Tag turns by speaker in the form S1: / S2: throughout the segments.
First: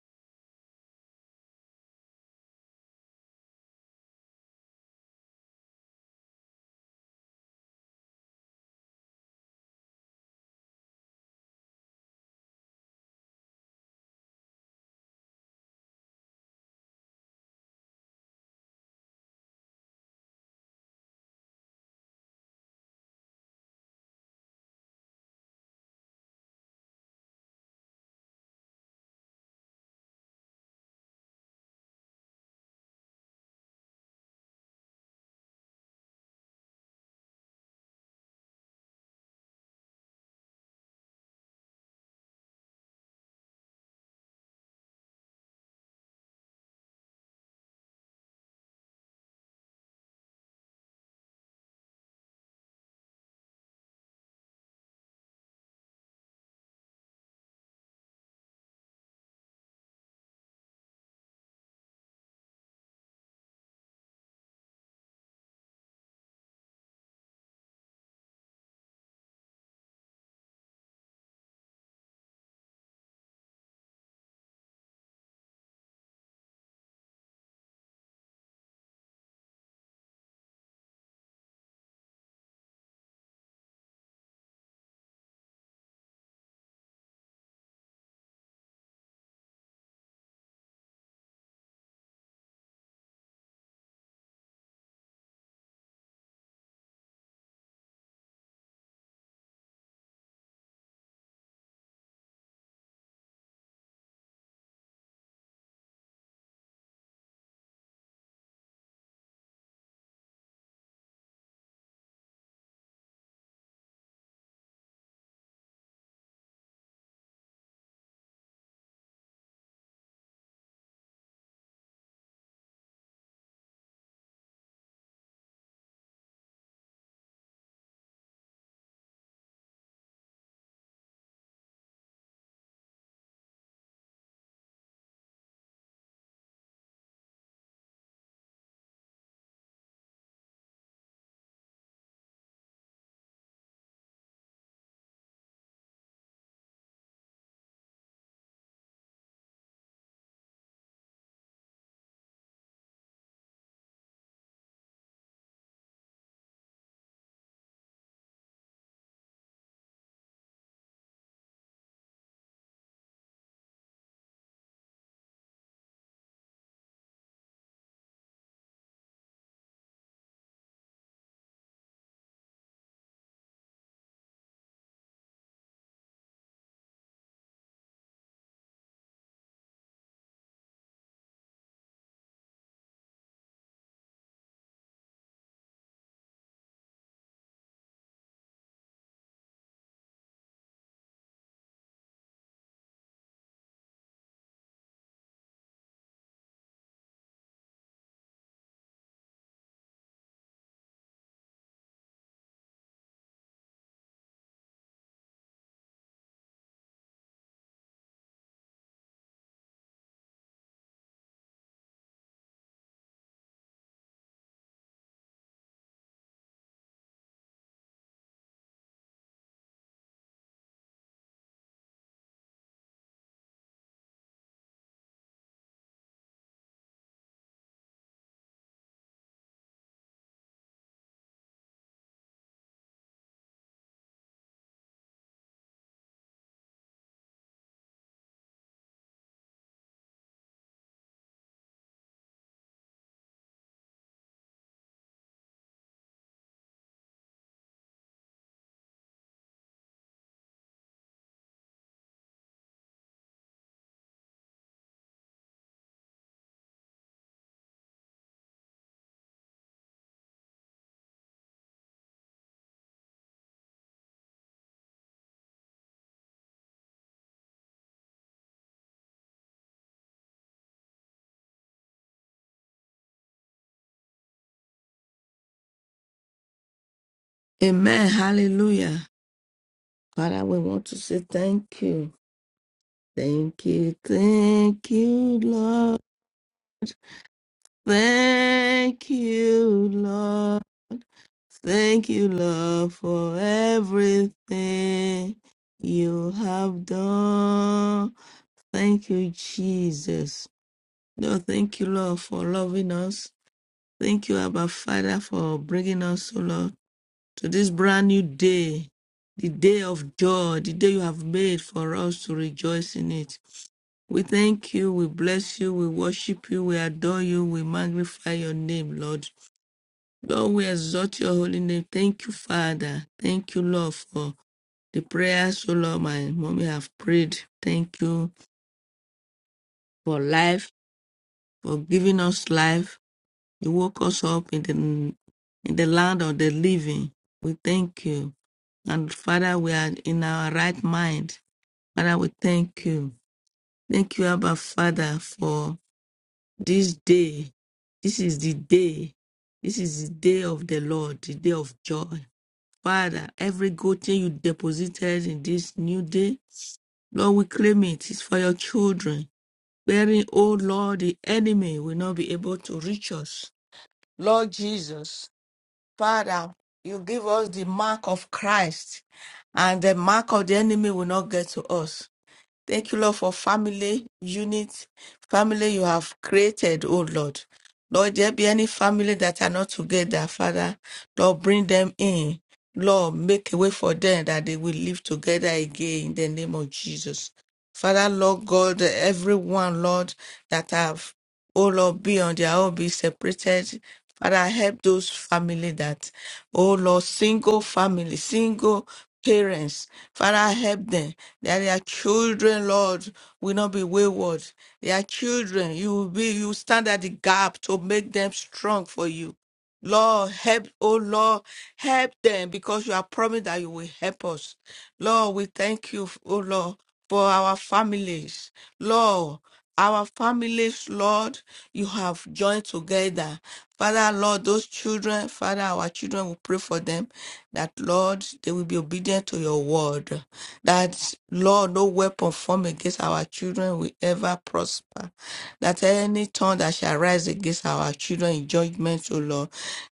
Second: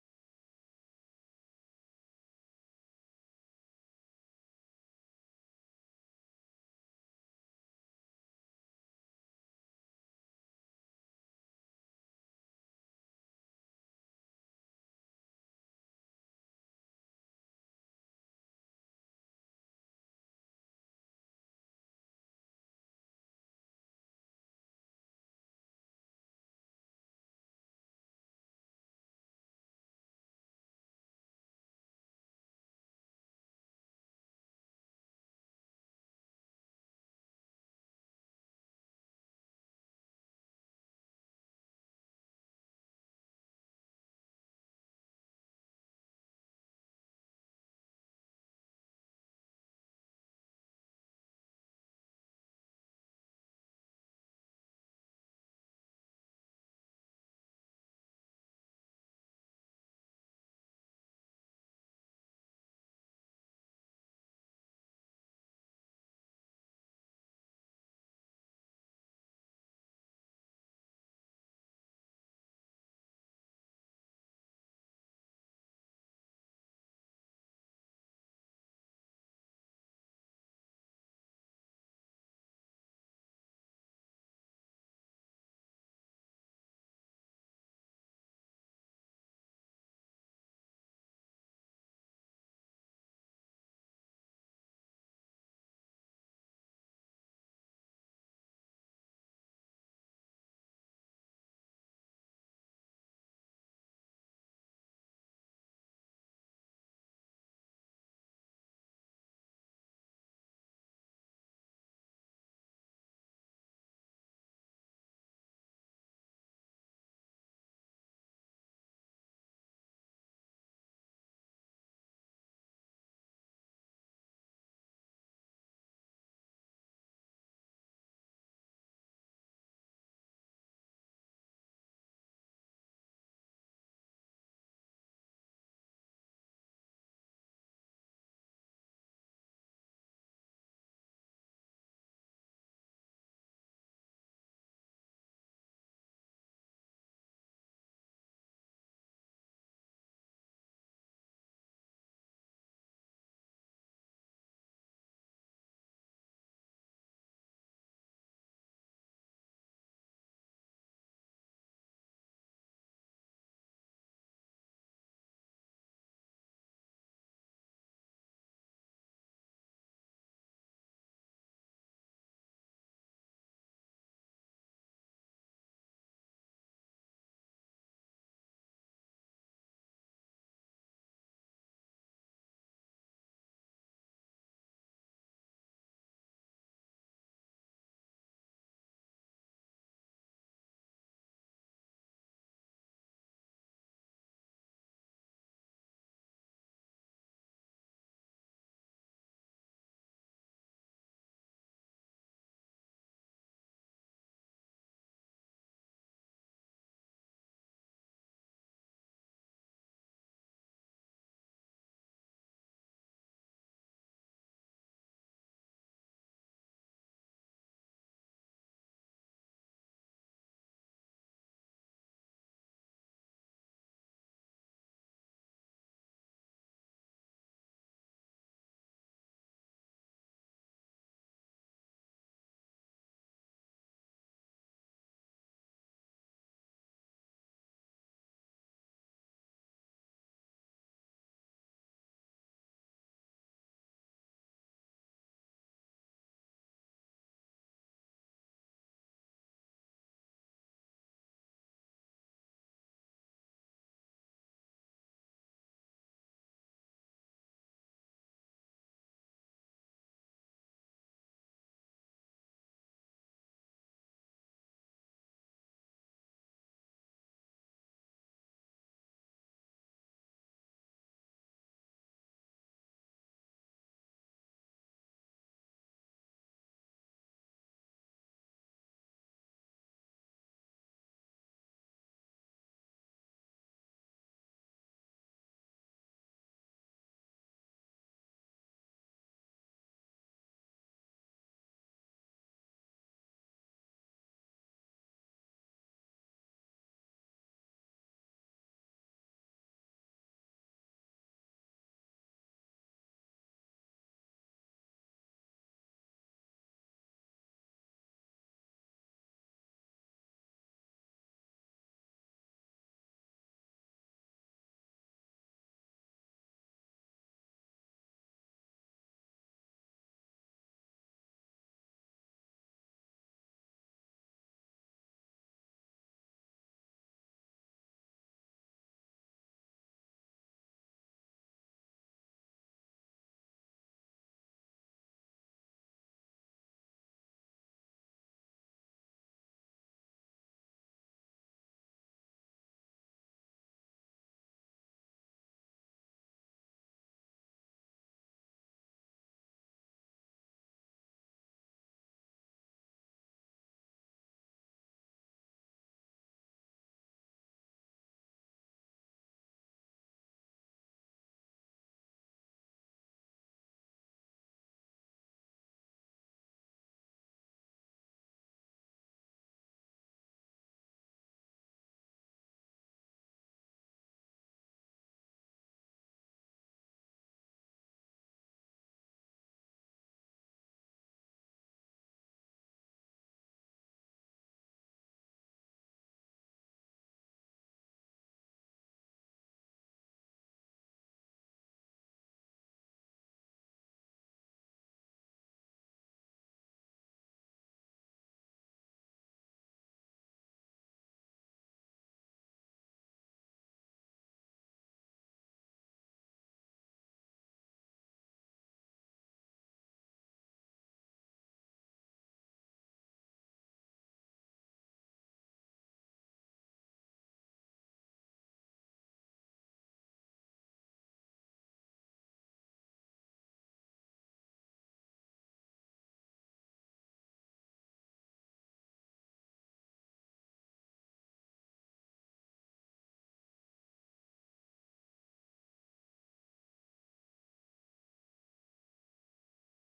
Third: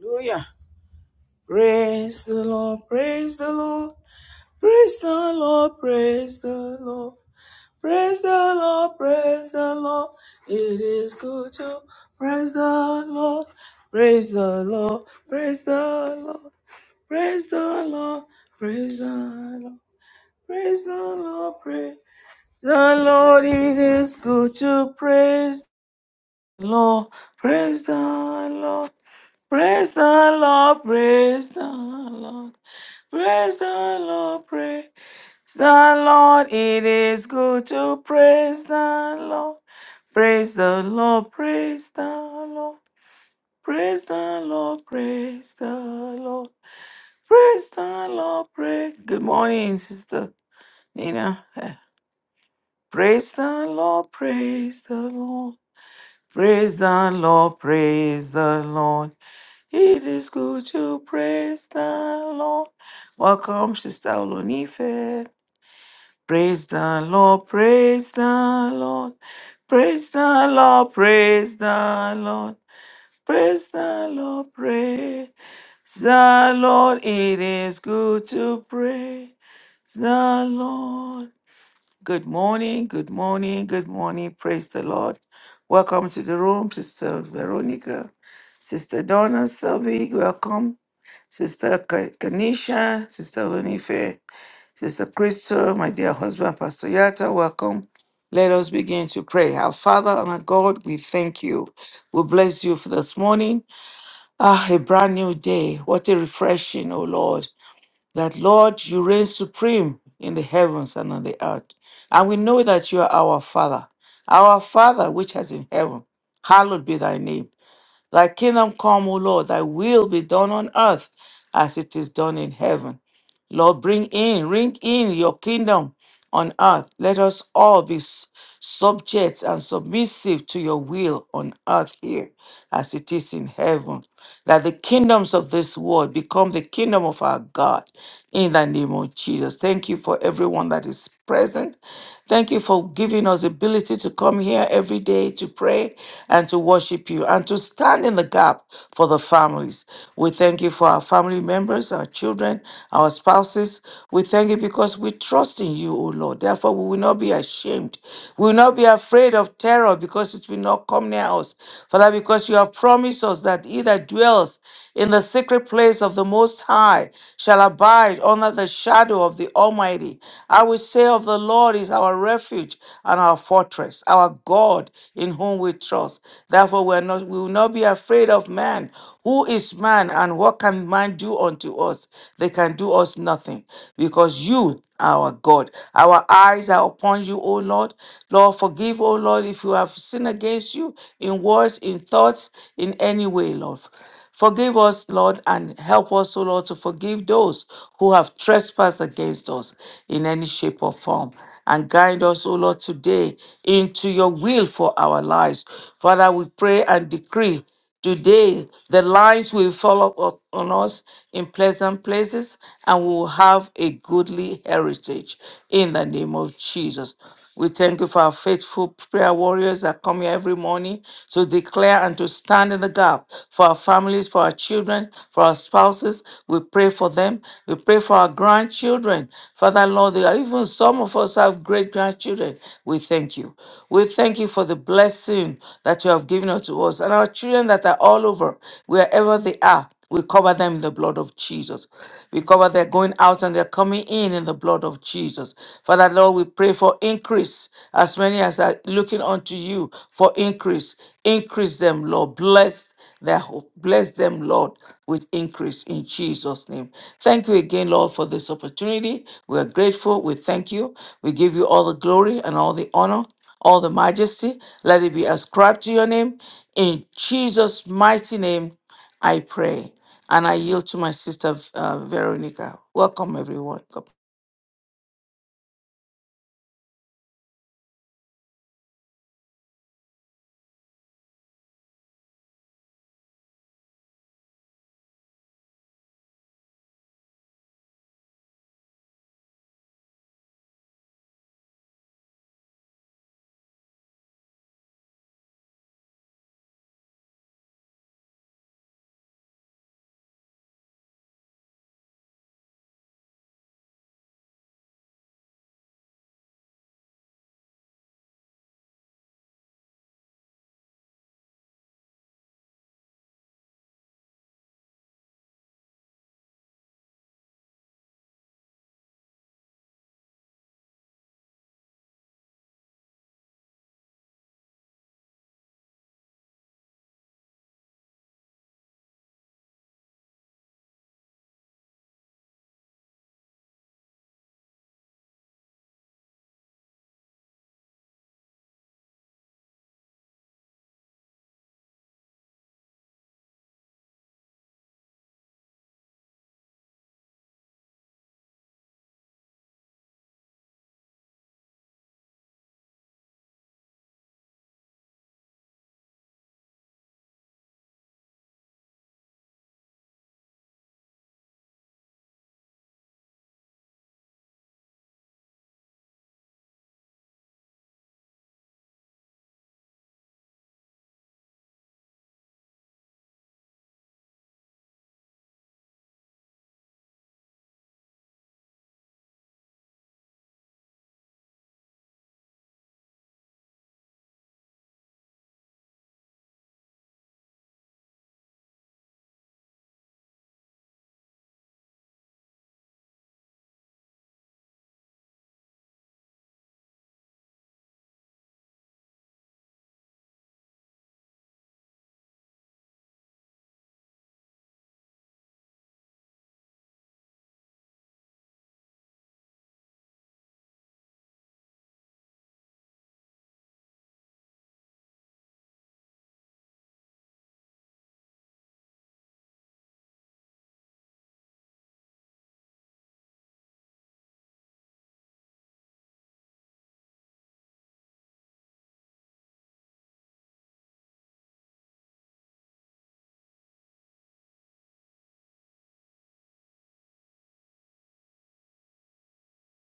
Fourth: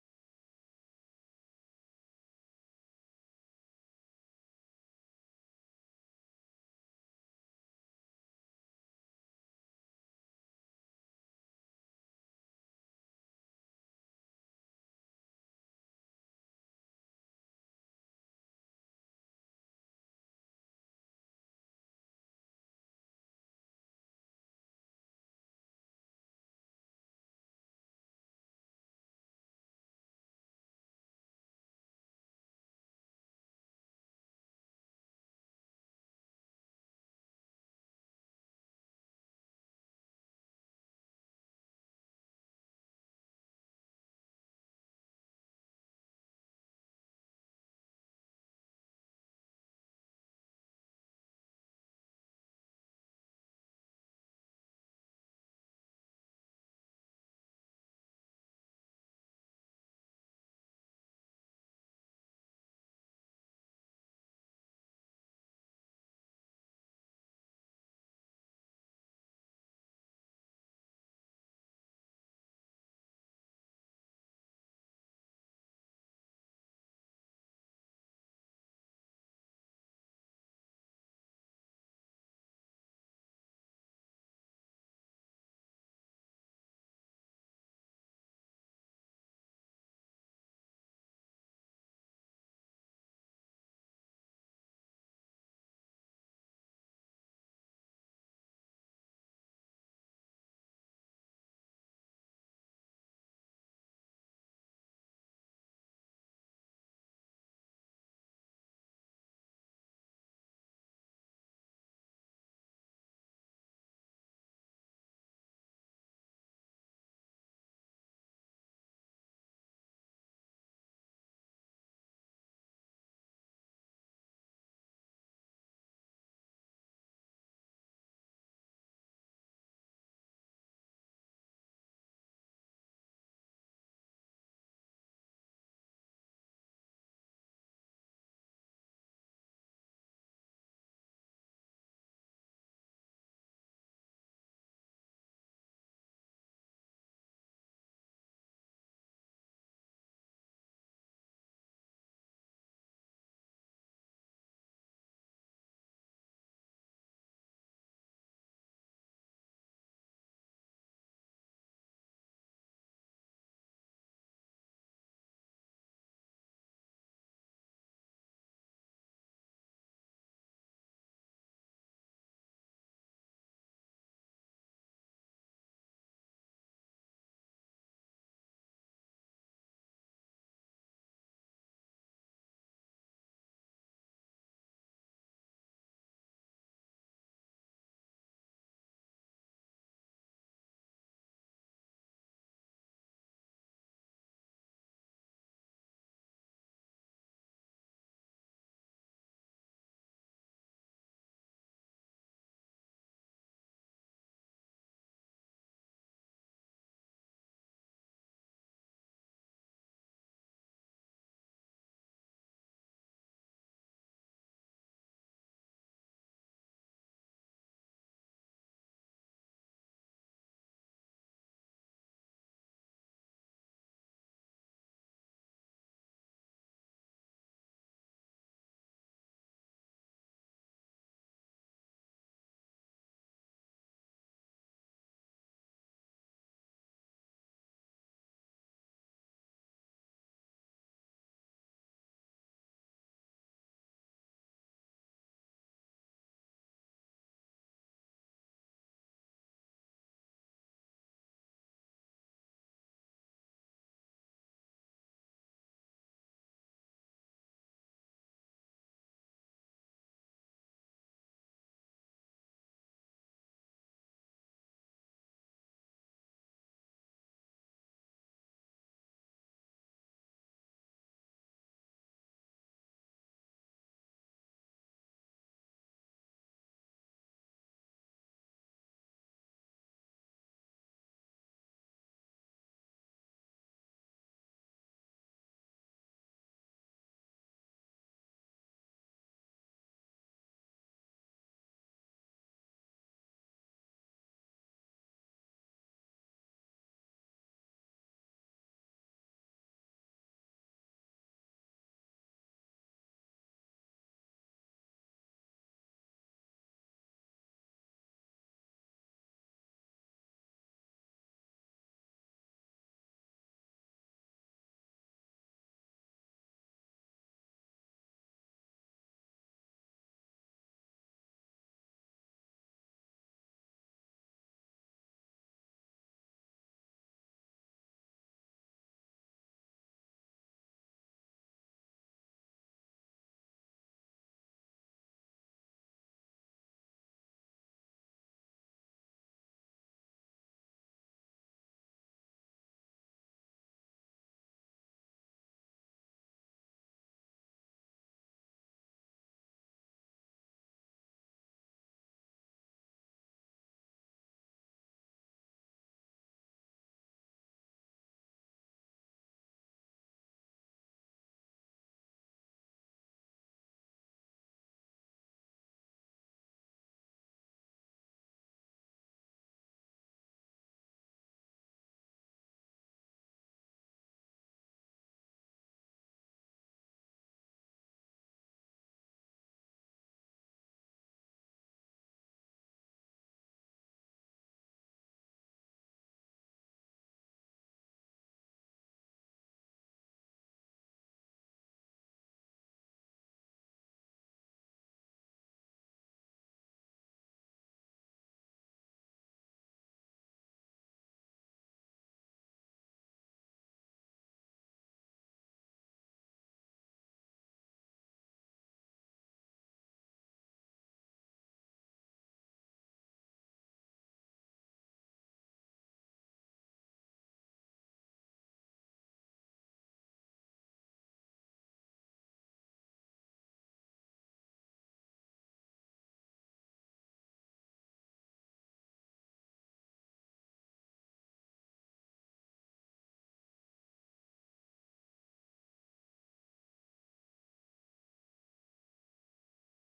S1: Hallelujah. Praise the Lord, praise the Lord, praise the Lord, praise the Lord, praise the Lord, praise the Lord. It is good to praise the Lord, praise the Lord, praise the Lord, praise the Lord, praise the Lord, praise the Lord, praise the Lord. It is good to praise the Lord, praise the Lord, praise the Lord, praise the Lord. Praise the Lord, praise the Lord. It is good to praise the Lord. Praise the Lord, praise the Lord. Praise the Lord, praise the Lord. Praise the Lord, praise. Good morning, Sister Nina. Eh, Praise the Lord, praise the Lord. Praise the Lord, praise the Lord. It is good to praise the Lord. Welcome, Sister Olonife. Praise the Lord, praise the Lord, praise the Lord, praise the Lord, praise the Lord, praise the Lord. It is good to praise the Lord. Good morning, good morning, good morning. Praise the Lord. Welcome to the room, Sister Veronica, Sister Donna Selvig. Welcome, Sister Ka- Kanisha, Sister Lunife. Sister Crystal, my dear husband, Pastor Yata, welcome. Let us begin to pray. Our Father and our God, we thank you. We bless you for this morning. Ah, a brand new day. What a refreshing, O Lord. That, Lord, you reign supreme in the heavens and on the earth. And we know that you are our Father, our Father which is in heaven. Hallowed be thy name. Thy kingdom come, O Lord, thy will be done on earth as it is done in heaven. Lord, bring in, bring in your kingdom on earth. Let us all be s- subject and submissive to your will on earth here as it is in heaven that the kingdoms of this world become the kingdom of our God in the name of Jesus. Thank you for everyone that is present. Thank you for giving us the ability to come here every day to pray and to worship you and to stand in the gap for the families. We thank you for our family members, our children, our spouses. We thank you because we trust in you, O Lord. Therefore, we will not be ashamed. We will not be afraid of terror because it will not come near us. Father, because because you have promised us that he that dwells in the secret place of the Most High shall abide under the shadow of the Almighty. I will say of the Lord is our refuge and our fortress, our God in whom we trust. Therefore, we, are not, we will not be afraid of man who is man and what can man do unto us? They can do us nothing because you, our God, our eyes are upon you, O Lord. Lord, forgive, O Lord, if you have sinned against you in words, in thoughts, in any way, Lord. Forgive us, Lord, and help us, O Lord, to forgive those who have trespassed against us in any shape or form and guide us, O Lord, today into your will for our lives. Father, we pray and decree today the lines will follow up on us in pleasant places and we will have a goodly heritage in the name of Jesus. We thank you for our faithful prayer warriors that come here every morning to declare and to stand in the gap for our families, for our children, for our spouses. We pray for them. We pray for our grandchildren. Father, Lord, there are even some of us have great grandchildren. We thank you. We thank you for the blessing that you have given unto us and our children that are all over, wherever they are. We cover them in the blood of Jesus. We cover their going out and their coming in in the blood of Jesus. Father, Lord, we pray for increase as many as are looking unto you for increase. Increase them, Lord. Bless their hope. Bless them, Lord, with increase in Jesus' name. Thank you again, Lord, for this opportunity. We are grateful. We thank you. We give you all the glory and all the honor all the majesty. Let it be ascribed to your name. In Jesus' mighty name, I pray. And I yield to my sister uh, Veronica. Welcome, everyone. God
S2: Amen. Hallelujah. Father, we want to say thank you. Thank you. Thank you, Lord. Thank you, Lord. Thank you, Lord, for everything you have done. Thank you, Jesus. Lord, thank you, Lord, for loving us. Thank you, Abba Father, for bringing us, O Lord. to this brand new day, the day of joy, the day you have made for us to rejoice in it. We thank you, we bless you, we worship you, we adore you, we magnify your name, Lord. Lord, we exalt your holy name. Thank you, Father. Thank you, Lord, for the prayers, oh Lord, my mommy have prayed. Thank you for life, for giving us life. You woke us up in the in the land of the living. We thank you. And Father, we are in our right mind. Father, we thank you. Thank you, Abba Father, for this day. This is the day. This is the day of the Lord, the day of joy. Father, every good thing you deposited in this new day, Lord, we claim it. It's for your children. Wherein, oh Lord, the enemy will not be able to reach us. Lord Jesus, Father, you give us the mark of Christ, and the mark of the enemy will not get to us. Thank you, Lord, for family unit, family you have created, oh Lord. Lord, there be any family that are not together, Father. Lord, bring them in. Lord, make a way for them that they will live together again in the name of Jesus. Father, Lord God, everyone, Lord, that have oh Lord, be on their own, be separated. Father, help those family that, oh Lord, single family, single parents. Father, help them that their children, Lord, will not be wayward. Their children, you will be, you stand at the gap to make them strong for you. Lord, help, oh Lord, help them because you are promised that you will help us. Lord, we thank you, oh Lord, for our families. Lord, our families, Lord, you have joined together. Father, Lord, those children, Father, our children we pray for them that, Lord, they will be obedient to your word. That, Lord, no weapon formed against our children children will ever prosper. That any tongue that shall rise against our children in judgment, O Lord,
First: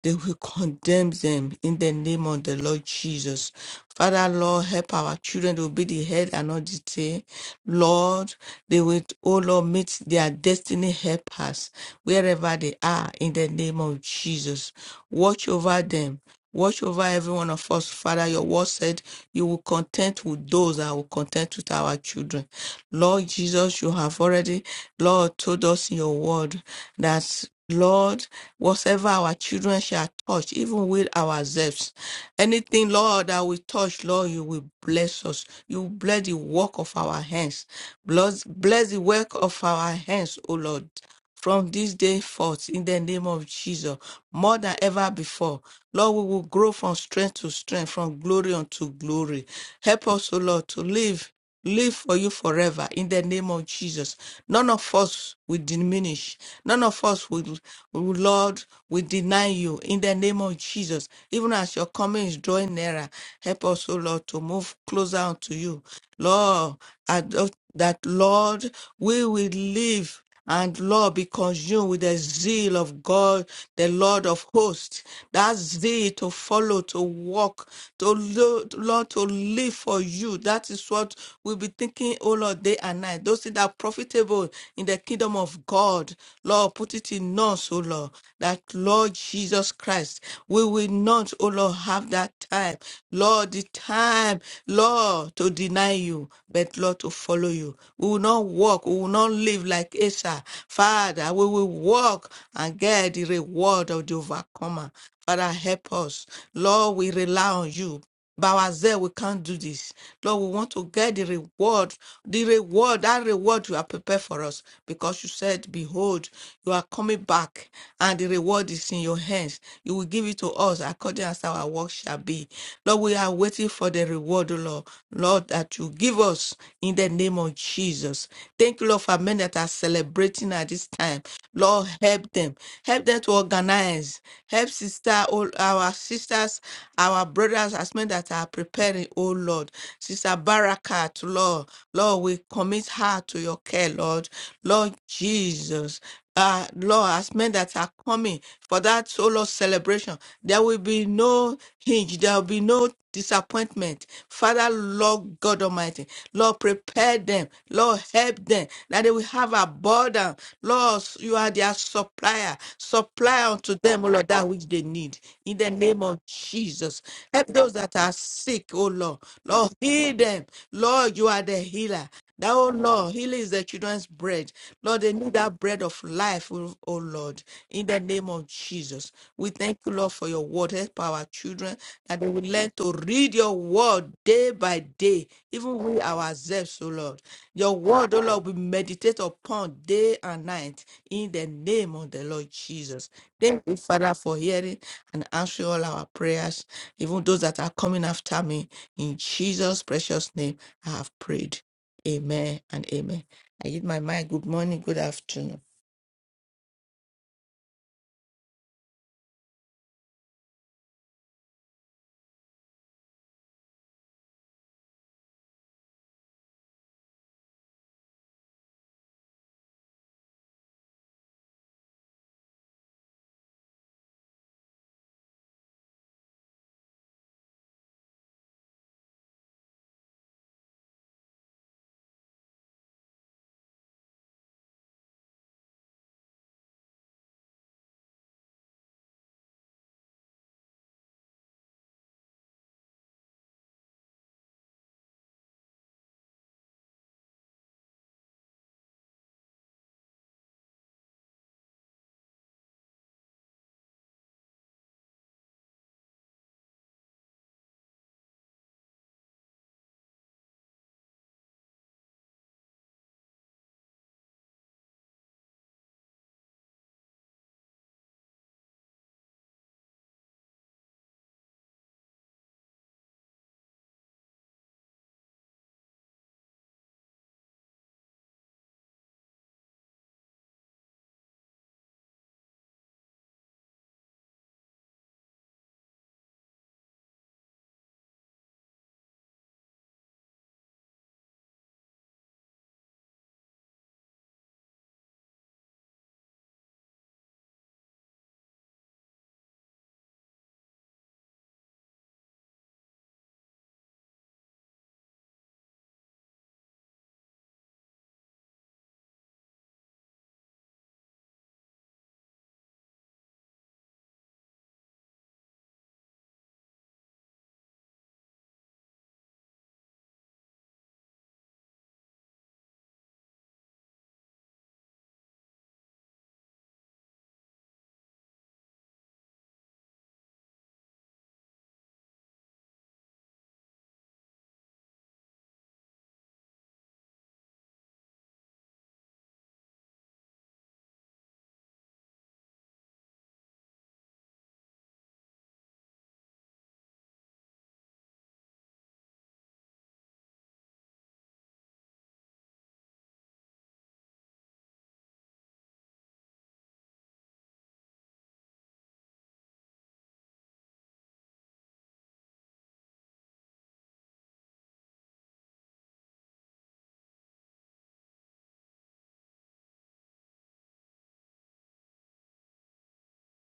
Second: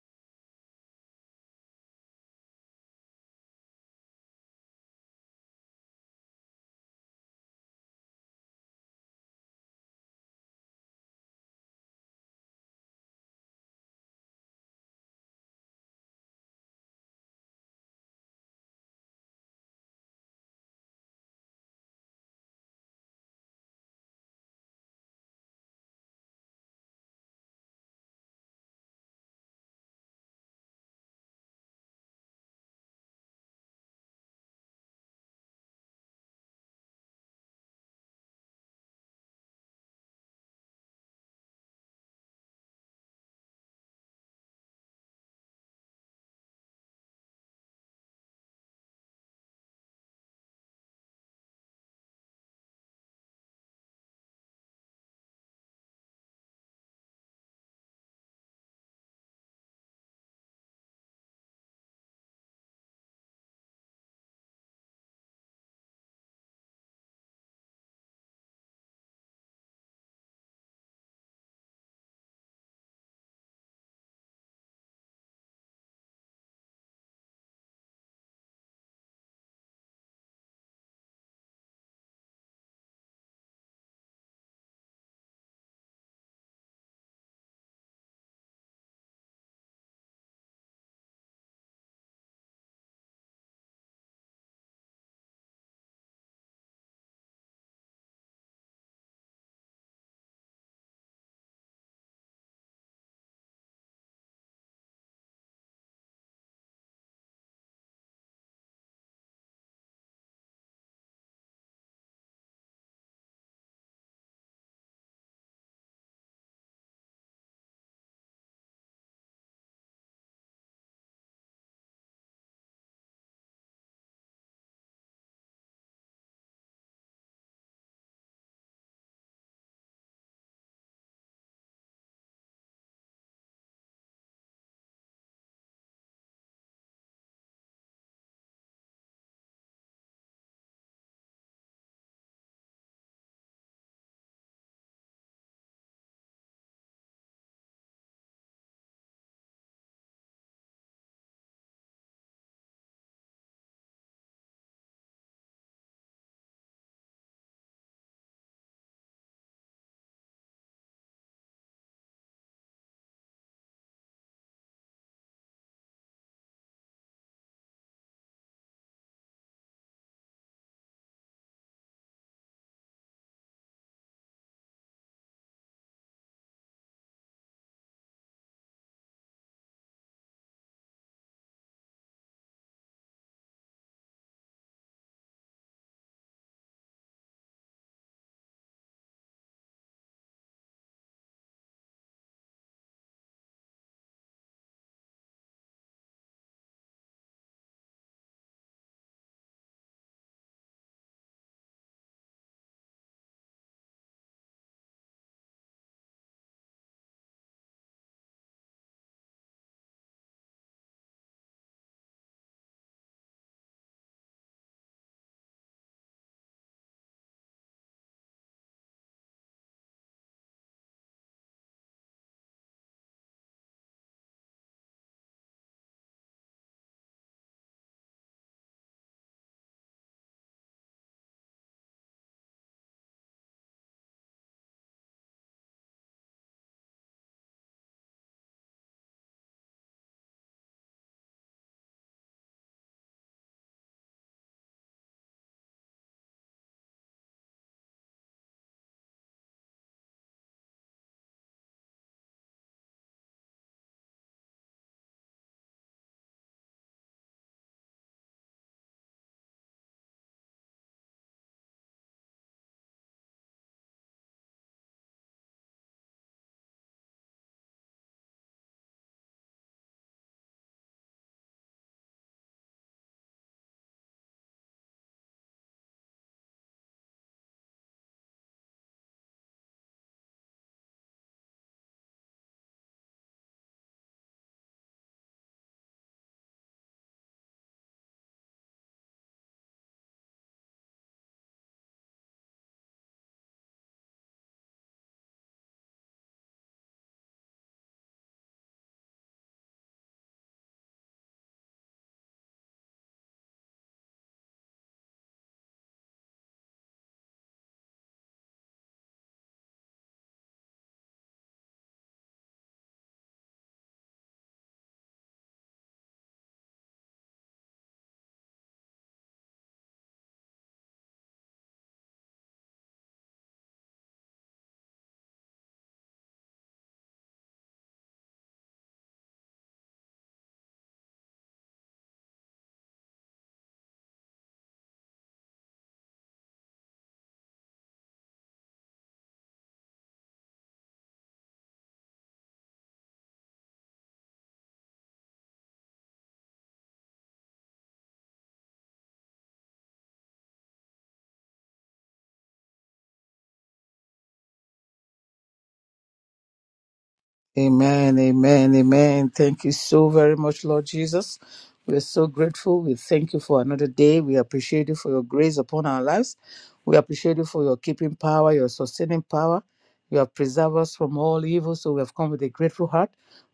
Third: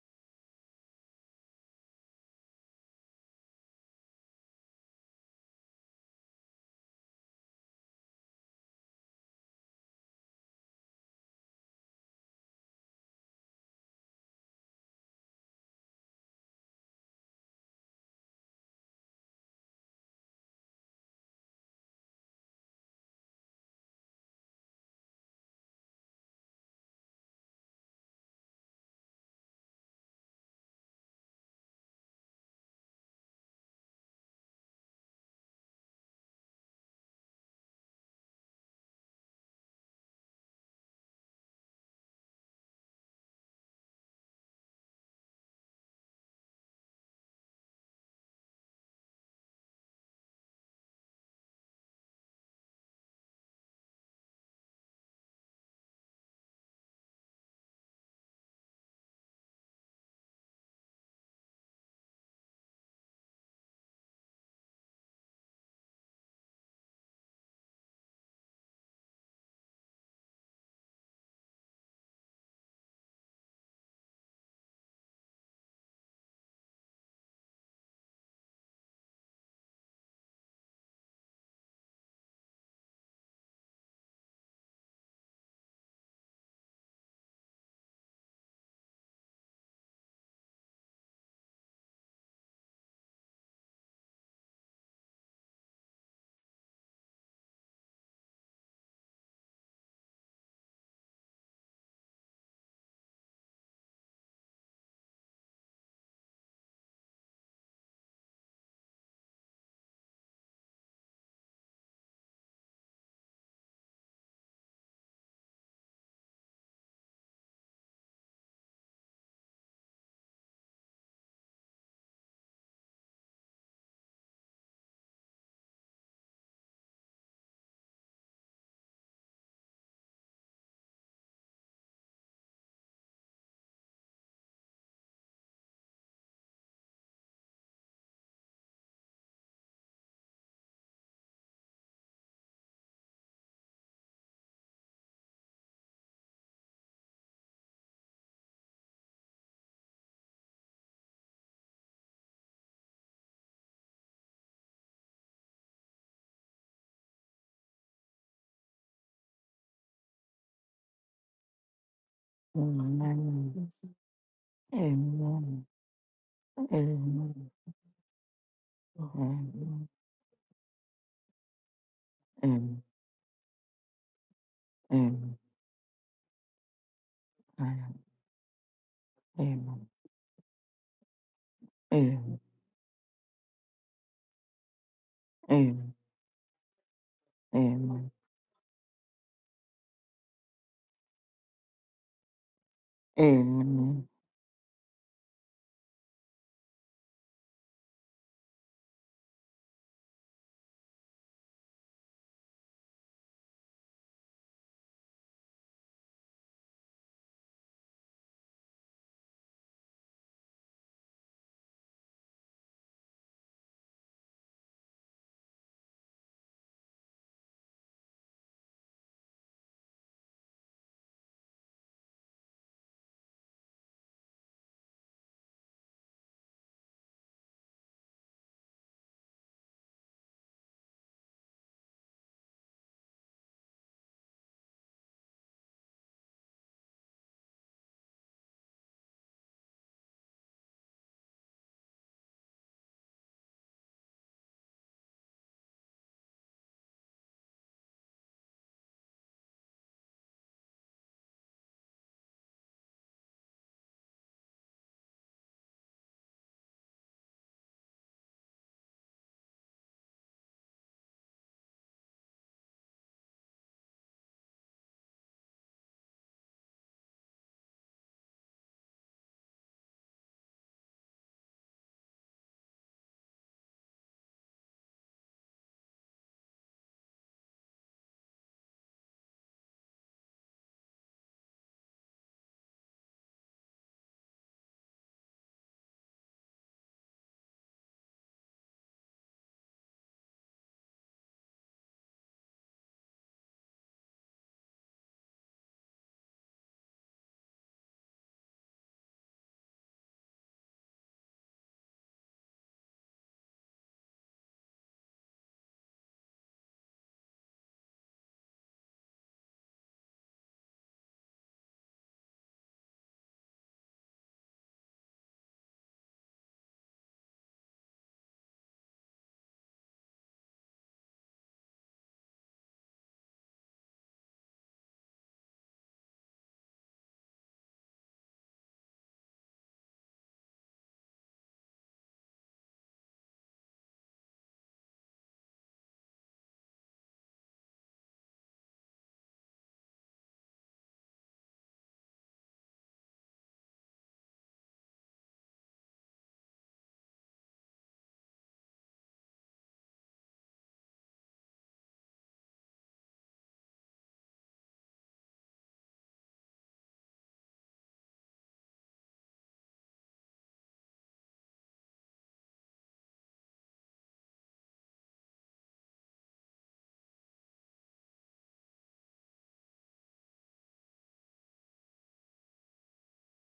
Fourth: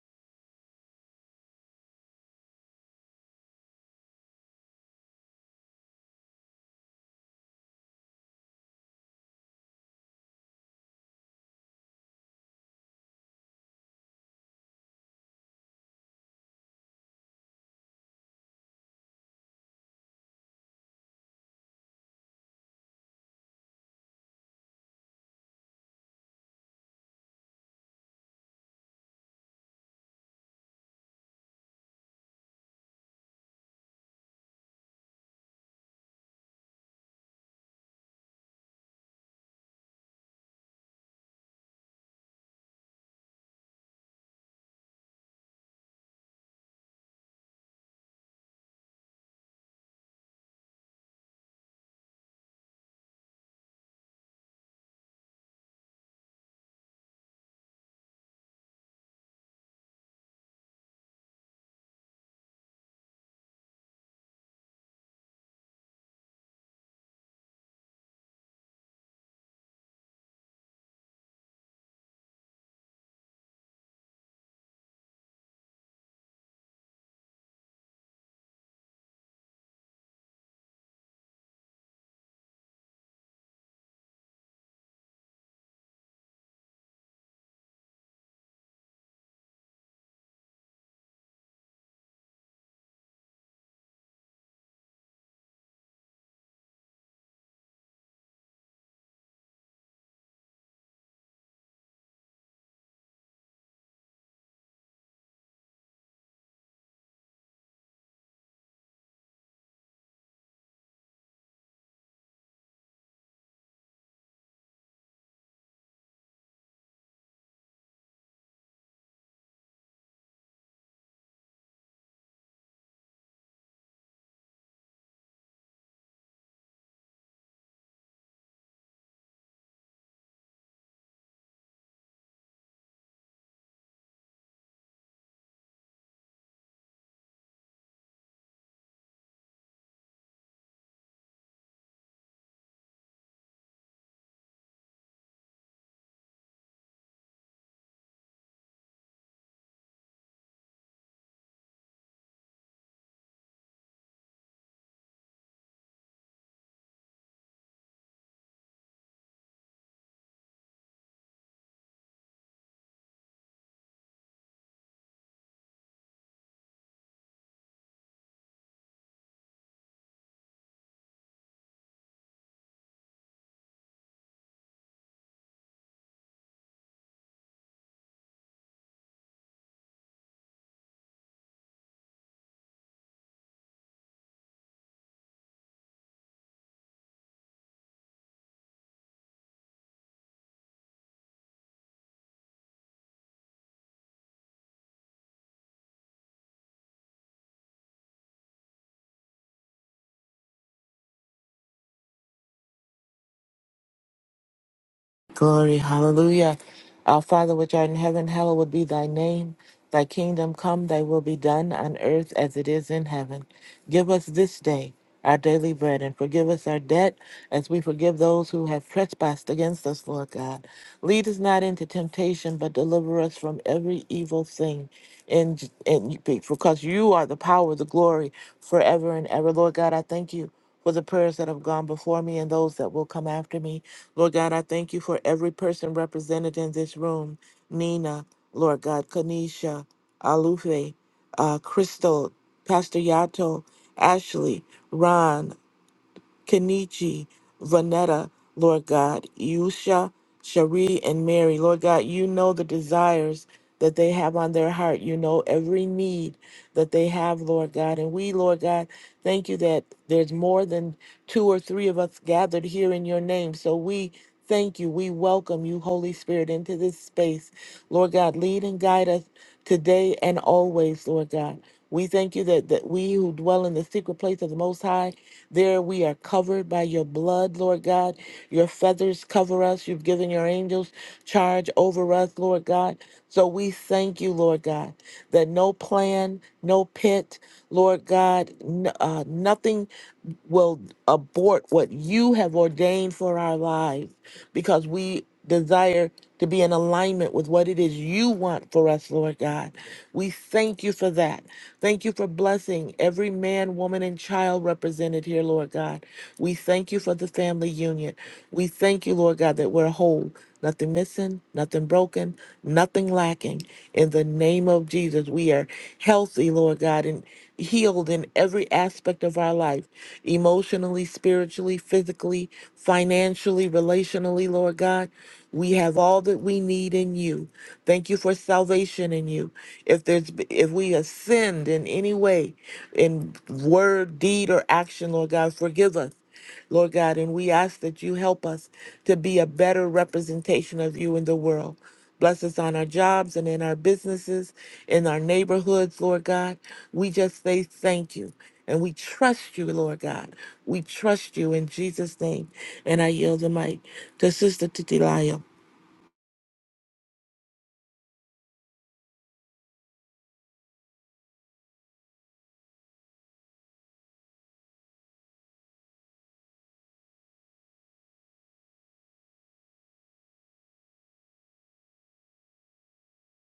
S2: they will condemn them in the name of the Lord Jesus. Father, Lord, help our children to be the head and not the tail. Lord, they will, O Lord, meet their destiny helpers wherever they are in the name of Jesus. Watch over them. Watch over every one of us, Father. Your word said you will content with those that will content with our children. Lord Jesus, you have already, Lord, told us in your word that, Lord, whatever our children shall touch, even with ourselves, anything, Lord, that we touch, Lord, you will bless us. You will bless the work of our hands. Bless, bless the work of our hands, O Lord from this day forth in the name of Jesus, more than ever before. Lord, we will grow from strength to strength, from glory unto glory. Help us, O Lord, to live, live for you forever in the name of Jesus. None of us will diminish. None of us will, will, Lord, will deny you in the name of Jesus. Even as your coming is drawing nearer, help us, O Lord, to move closer unto you. Lord, I- that Lord, we will live and Lord, be consumed with the zeal of God, the Lord of hosts. That zeal to follow, to walk, to lo- to- Lord, to live for you. That is what we'll be thinking, oh Lord, day and night. Those things that are profitable in the kingdom of God. Lord, put it in us, oh Lord, that Lord Jesus Christ, we will not, oh Lord, have that time. Lord, the time, Lord, to deny you, but Lord, to follow you. We will not walk, we will not live live like Asa. Father, we will walk and get the reward of the overcomer. Father, help us. Lord, we rely on you. By ourselves, we can't do this. Lord, we want to get the reward, the reward, that reward you have prepared for us. Because you said, Behold, you are coming back, and the reward is in your hands. You will give it to us according as our work shall be. Lord, we are waiting for the reward, O Lord. Lord, that you give us in the name of Jesus. Thank you. Thank you, Lord, for men that are celebrating at this time. Lord, help them. Help them to organize. Help sister, all our sisters, our brothers, as men that are preparing, oh Lord. Sister Barakat, Lord. Lord, we commit her to your care, Lord. Lord Jesus. Uh, Lord, as men that are coming for that solo celebration, there will be no hinge, there will be no disappointment. Father, Lord God Almighty, Lord, prepare them. Lord, help them that they will have abundance. Lord, you are their supplier. Supply
S1: Amen.
S2: unto them, O Lord, that which they need. In
S1: Amen.
S2: the name of Jesus. Help
S1: Amen.
S2: those that are sick, O Lord.
S1: Amen.
S2: Lord, heal them. Lord, you are the healer. That, oh
S1: Amen.
S2: Lord, healing is the children's bread. Lord, they need
S1: Amen.
S2: that bread of life, oh oh Lord, in the name of Jesus. We thank
S1: Amen.
S2: you, Lord, for your word. Help our children that they
S1: Amen.
S2: will learn to read your word day by day, even we ourselves, oh Lord. Your
S1: Amen.
S2: word, oh Lord, we meditate upon day and night in the name of the Lord Jesus. Thank you,
S1: Amen.
S2: Father, for hearing and answering all our prayers, even those that are coming after me. In Jesus' precious name, I have prayed. Amen and amen. I give my mind. Good morning, good afternoon.
S3: Glory, hallelujah. Our Father which art in heaven, hallowed be thy name. Thy kingdom come, thy will be done on earth as it is in heaven. Give us this day our daily bread and forgive us our debt as we forgive those who have trespassed against us, Lord God. Lead us not into temptation, but deliver us from every evil thing. In, in, because you are the power, the glory, forever and ever. Lord God, I thank you for the prayers that have gone before me and those that will come after me. Lord God, I thank you for every person represented in this room Nina, Lord God, Kanisha, Alufe, uh, Crystal, Pastor Yato, Ashley, Ron, Kenichi, Vanetta, Lord God, Yusha, Cherie, and Mary. Lord God, you know the desires that they have on their heart. You know every need that they have, Lord God. And we, Lord God, thank you that there's more than two or three of us gathered here in your name. So we thank you. We welcome you, Holy Spirit, into this space. Lord God, lead and guide us today and always, Lord God. We thank you that, that we who dwell in the secret place of the Most High there we are covered by your blood, Lord God. Your feathers cover us. You've given your angels charge over us, Lord God. So we thank you, Lord God, that no plan, no pit, Lord God, n- uh, nothing will abort what you have ordained for our lives because we desire to be in alignment with what it is you want for us, Lord God. We thank you for that. Thank you for blessing every man, woman, and child represented here, Lord God. We thank you for the family union. We thank you, Lord God, that we're whole, nothing missing, nothing broken, nothing lacking. In the name of Jesus, we are healthy, Lord God, and healed in every aspect of our life emotionally, spiritually, physically, financially, relationally, Lord God. We have all that we need in you. Thank you for salvation in you. If there's if we have sinned in any way, in word, deed, or action, Lord God, forgive us. Lord God, and we ask that you help us to be a better representation of you in the world. Bless us on our jobs and in our businesses, in our neighborhoods, Lord God. We just say thank you and we trust you, Lord God. We trust you in Jesus' name. And I yield the mic to Sister Titilayo.
S4: Amen, amen, amen. Thank you so very much, Lord Jesus. We're so grateful. We thank you for another day. We appreciate you for your grace upon our lives. We appreciate you for your keeping power, your sustaining power. You have preserved us from all evil. So we have come with a grateful heart.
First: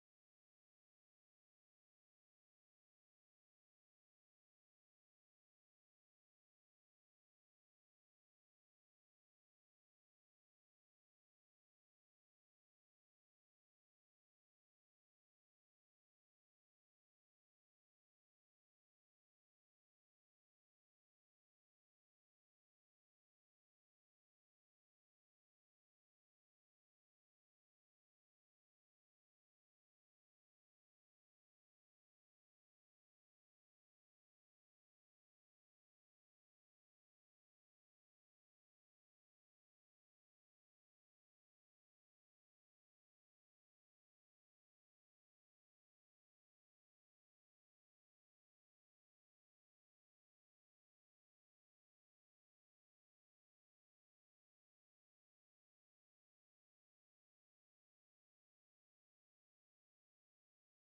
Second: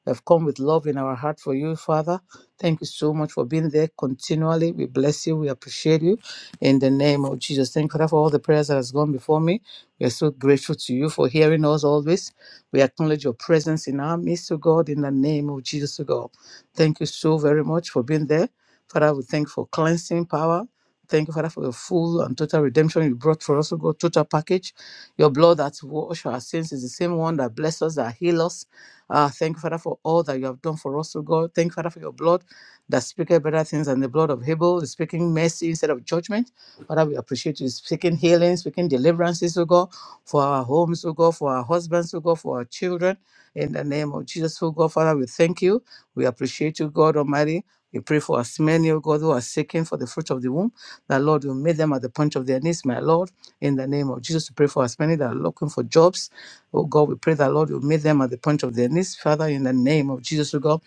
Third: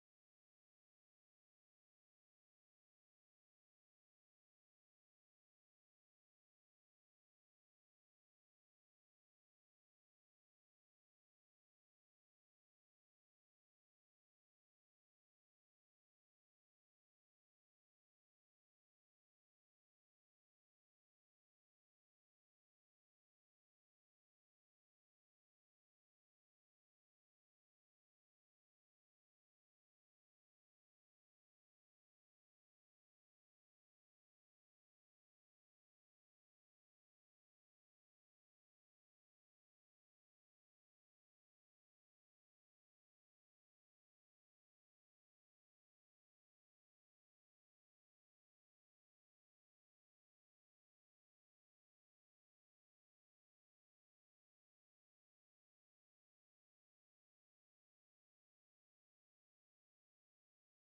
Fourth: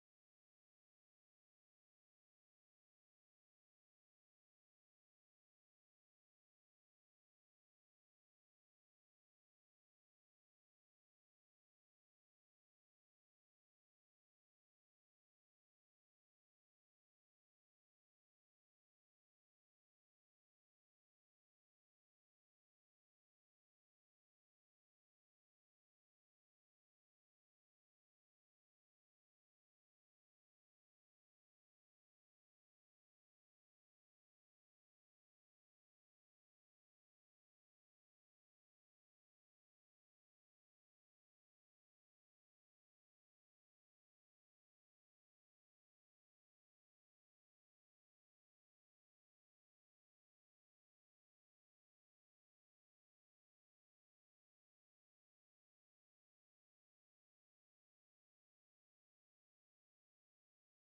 S4: We have come with love in our heart for you, Father. Thank you so much for being there continually. We bless you. We appreciate you. In the name of Jesus. Thank you Father, for all the prayers that has gone before me. We are so grateful to you for hearing us always we acknowledge your presence in our midst, O God, in the name of Jesus, O God. Thank you so very much for being there. Father, we thank you for cleansing power. Thank you, Father, for your full and total redemption you brought for us, O God, total package. Your blood that washed our sins is the same one that bless us, that heal us. Uh, thank you, Father, for all that you have done for us, O God. Thank you, Father, for your blood that speaketh better things than the blood of Abel, is speaking mercy instead of judgment. Father, we appreciate you speaking healing, speaking deliverances, O God for our homes, oh God, for our husbands, oh God, for our children. In the name of Jesus, oh God, Father, we thank you. We appreciate you, God Almighty. We pray for as many, oh God, who are seeking for the fruit of the womb, that Lord will meet them at the point of their needs, my Lord. In the name of Jesus, we pray for as many that are looking for jobs. Oh God, we pray that Lord will meet them at the point of their needs. Father, in the name of Jesus, oh God,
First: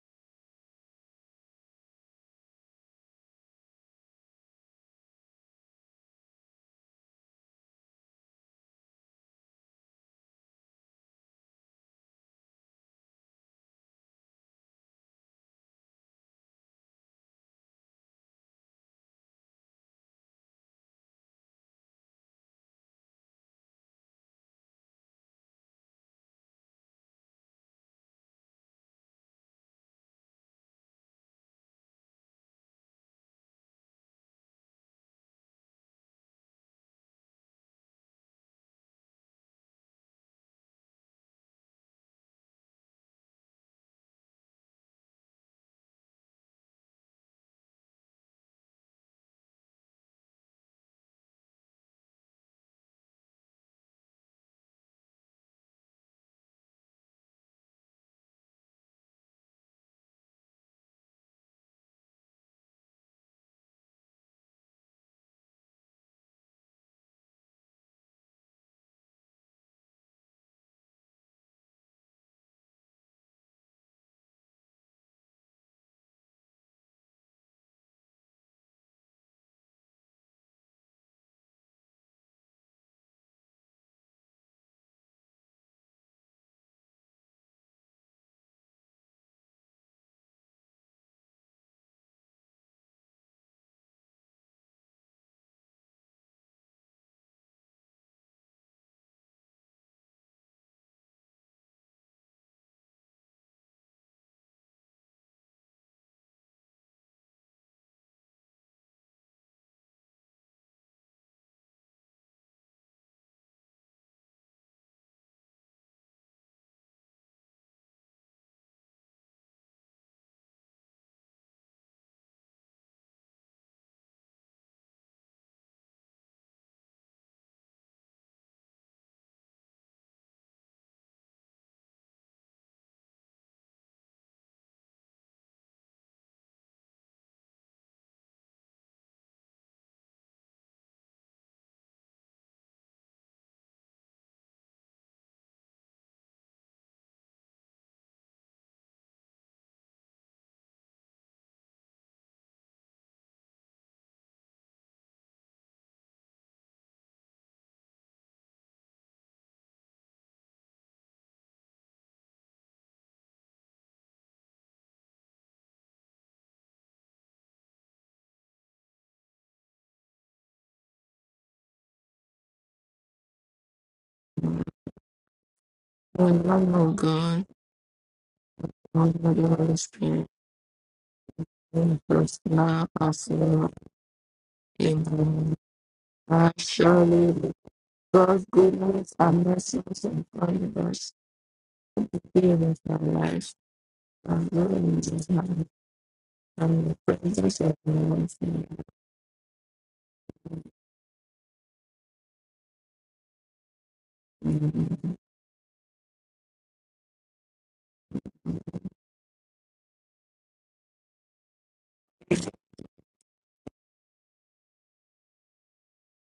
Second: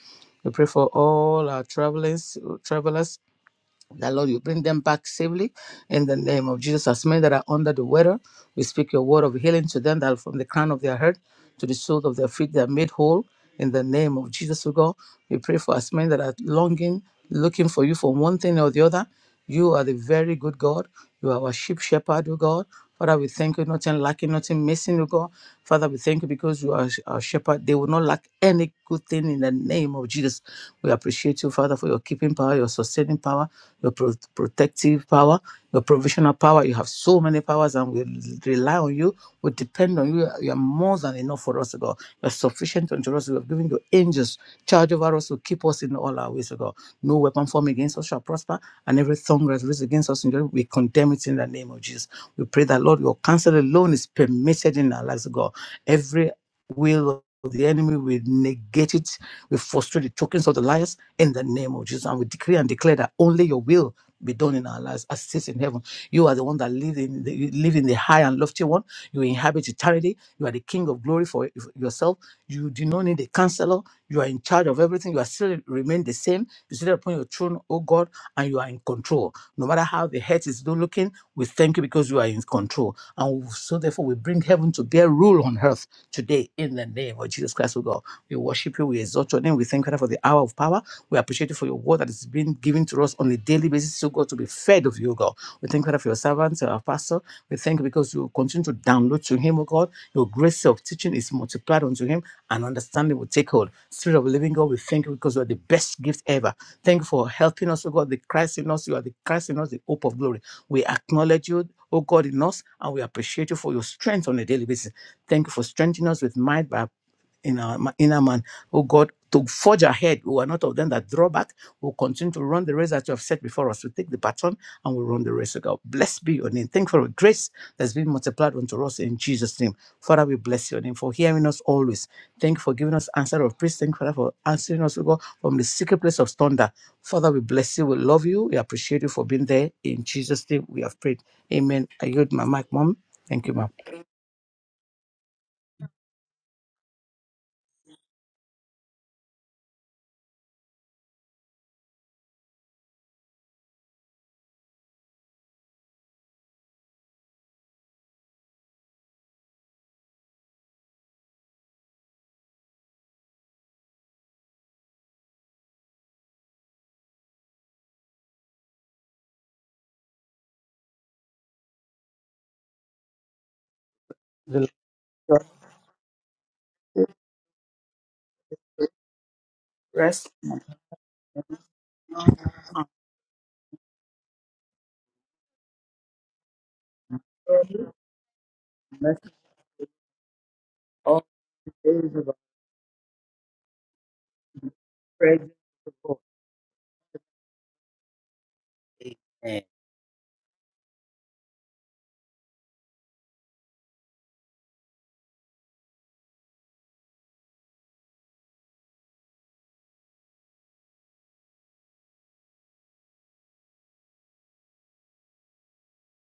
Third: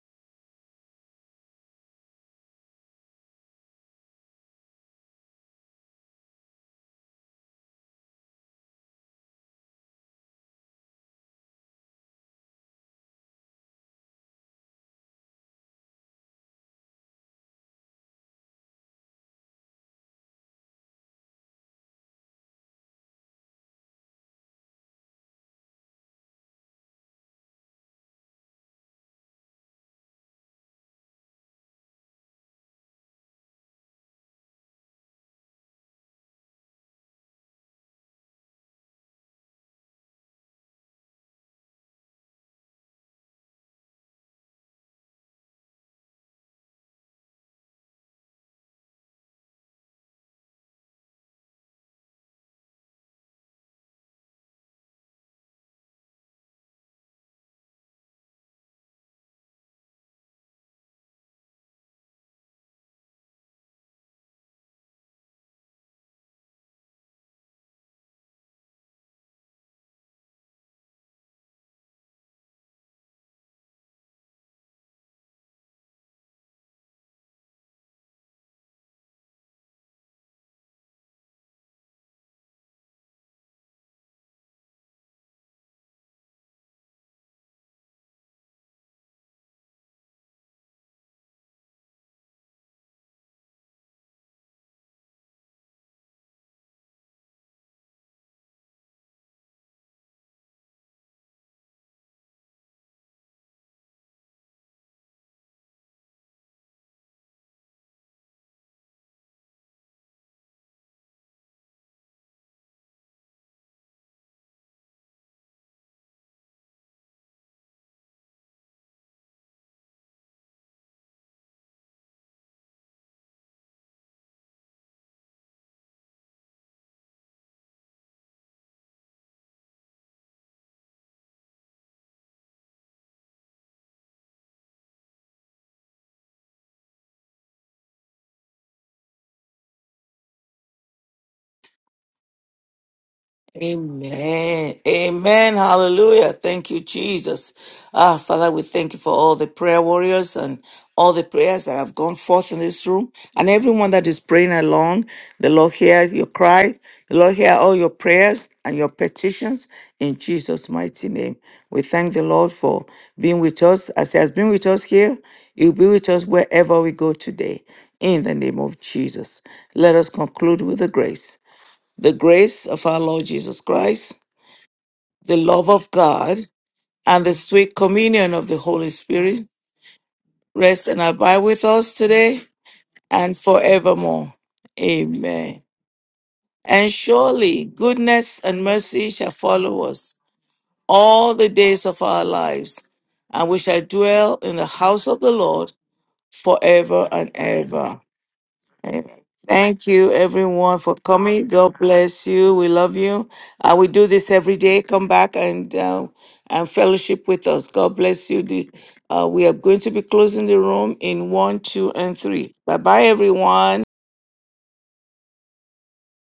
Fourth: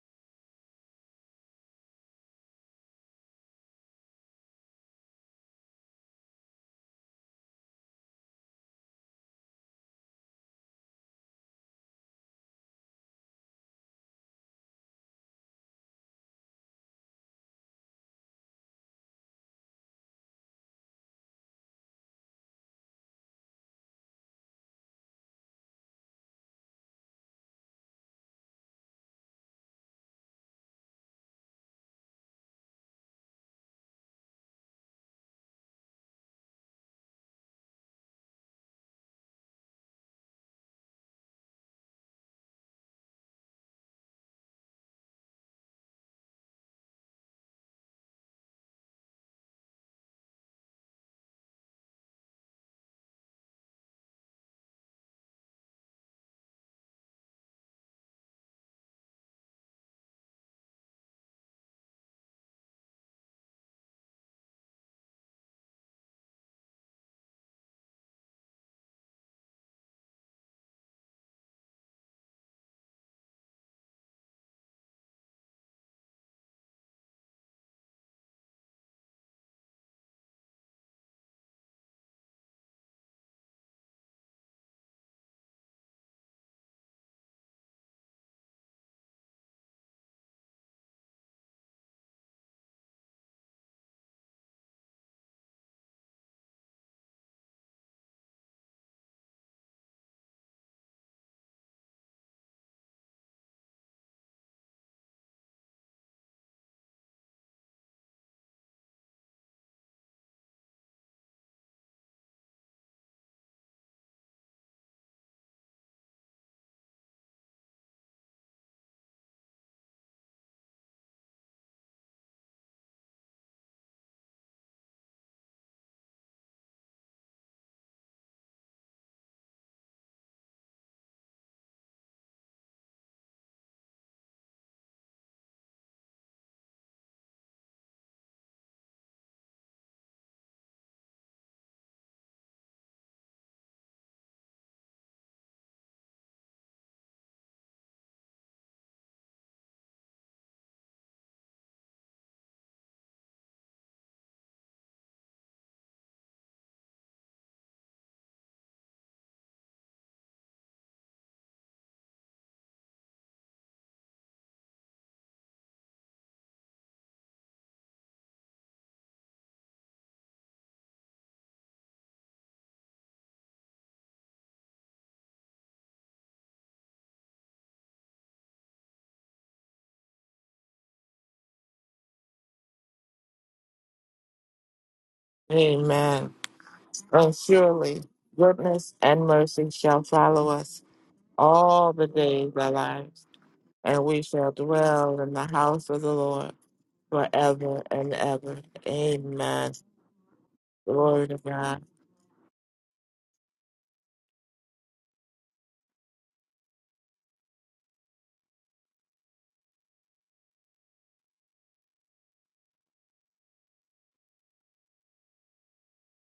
S4: we pray for all our travelers, travelers that Lord, you bring them back safely in the name of Jesus. As many that are under the weather, we speak your word of healing to them that from the crown of their head to the soles of their feet, they are made whole in the name of Jesus, O God. We pray for as many that are longing, looking for you for one thing or the other. You are the very good God. You are our sheep shepherd, O God. Father, we thank you, nothing lacking, nothing missing, O God. Father, we thank you because you are our shepherd. They will not lack any good thing in the name of Jesus. We appreciate you, Father, for your keeping power, your sustaining power your pro- protective power, your provisional power. You have so many powers, and we rely on you. We depend on you. You are more than enough for us, O God. You are sufficient unto us. We have given your angels charge over us to keep us in all our ways, O God. No weapon formed against us shall prosper, and every tongue that rises against us in judgment, we condemn it in the name of Jesus. We pray that, Lord, your counsel alone is permitted in our lives, O God. Every will of the enemy, we negate it. We frustrate the tokens of the liars in the name of Jesus. And we decree and declare that only your will be done in our lives as it is in heaven. You are the one that live in the, you live in the high and lofty one. You inhabit eternity. You are the king of glory for yourself. You do not need a counselor. You are in charge of everything. You are still remain the same. You sit upon your throne, oh God, and you are in control. No matter how the head is looking, we thank you because you are in control. And so therefore we bring heaven to bear rule on earth today in the name of Jesus Christ, oh God. We worship you. We exalt your name. We thank you for the hour of power. We appreciate you for your word that is being given to us on a daily basis, so God, to be fed of you, God. We thank you for your servant, our pastor. We thank you because you continue to download to him, O God. Your grace of teaching is multiplied unto him and understanding will take hold. Spirit of the living God, we thank you because you are the best gift ever. Thank you for helping us, O God, the Christ in us. You are the Christ in us, the hope of glory. We acknowledge you, O God, in us, and we appreciate you for your strength on a daily basis. Thank you for strengthening us with might by in our ma- inner man. Oh God, to forge ahead. We are not of them that draw back. We'll continue to run the race that you have set before us. We take the baton and we'll run the race, oh God. Blessed be your name. Thank you for the grace that's been multiplied unto us in Jesus' name. Father, we bless your name for hearing us always. Thank you for giving us answer of praise. Thank you, Father, for answering us, oh God, from the secret place of thunder. Father, we bless you. We love you. We appreciate you for being there. In Jesus' name, we have prayed. Amen. I yield my mic, Mom. Thank you, Mom.
S1: Amen. Amen. Hallelujah. Thank you, Jesus. Ah, Father, we thank you for all the prayer warriors and all the prayers that have gone forth in this room and everyone that is praying along. The Lord hear your cry. The Lord hear all your prayers and your petitions in Jesus' mighty name. We thank the Lord for being with us. As He has been with us here, He will be with us wherever we go today. In the name of Jesus. Let us conclude with the grace. The grace of our Lord Jesus Christ,
S4: The
S1: the
S4: Lord
S1: love of God,
S2: One love of
S1: and the
S2: God,
S1: sweet communion of the Holy
S2: one love
S1: Spirit
S2: of the Holy Spirit,
S4: rest.
S1: rest and abide with us
S2: one first
S1: today
S2: now and
S1: and
S2: forever.
S1: forevermore.
S2: Amen.
S1: Amen.
S3: Amen.
S2: I
S1: And
S3: And
S2: surely
S1: surely
S3: surely
S1: goodness
S2: God's
S1: and
S3: goodness
S1: mercy
S2: goodness
S3: and
S1: shall
S2: and
S3: mercy
S2: mercy
S1: follow
S3: shall
S1: us
S2: and
S3: follow us
S2: kindness
S1: all the days
S3: all
S1: of
S3: the
S1: our
S2: be
S3: days of our
S2: with
S1: lives,
S2: our
S3: lives,
S1: and
S2: lives
S1: we shall
S3: and we
S1: dwell
S2: and
S3: shall
S1: in the
S2: glory in
S1: house
S3: dwell
S1: of
S2: Jesus'
S1: the
S3: in the
S2: name
S1: Lord
S3: house of the Lord
S2: and the
S1: forever and
S2: presence of
S3: forever
S1: ever.
S3: and
S2: the
S3: ever.
S1: Amen.
S3: Amen.
S1: Thank you, everyone, for
S3: Glory to
S1: coming. God
S3: God.
S1: bless you. We love you. Uh, we do this every
S2: Lord.
S1: day. Come back and uh, and fellowship with us. God bless you. The- uh, we are going to be closing the room in one, two, and three. Bye bye, everyone.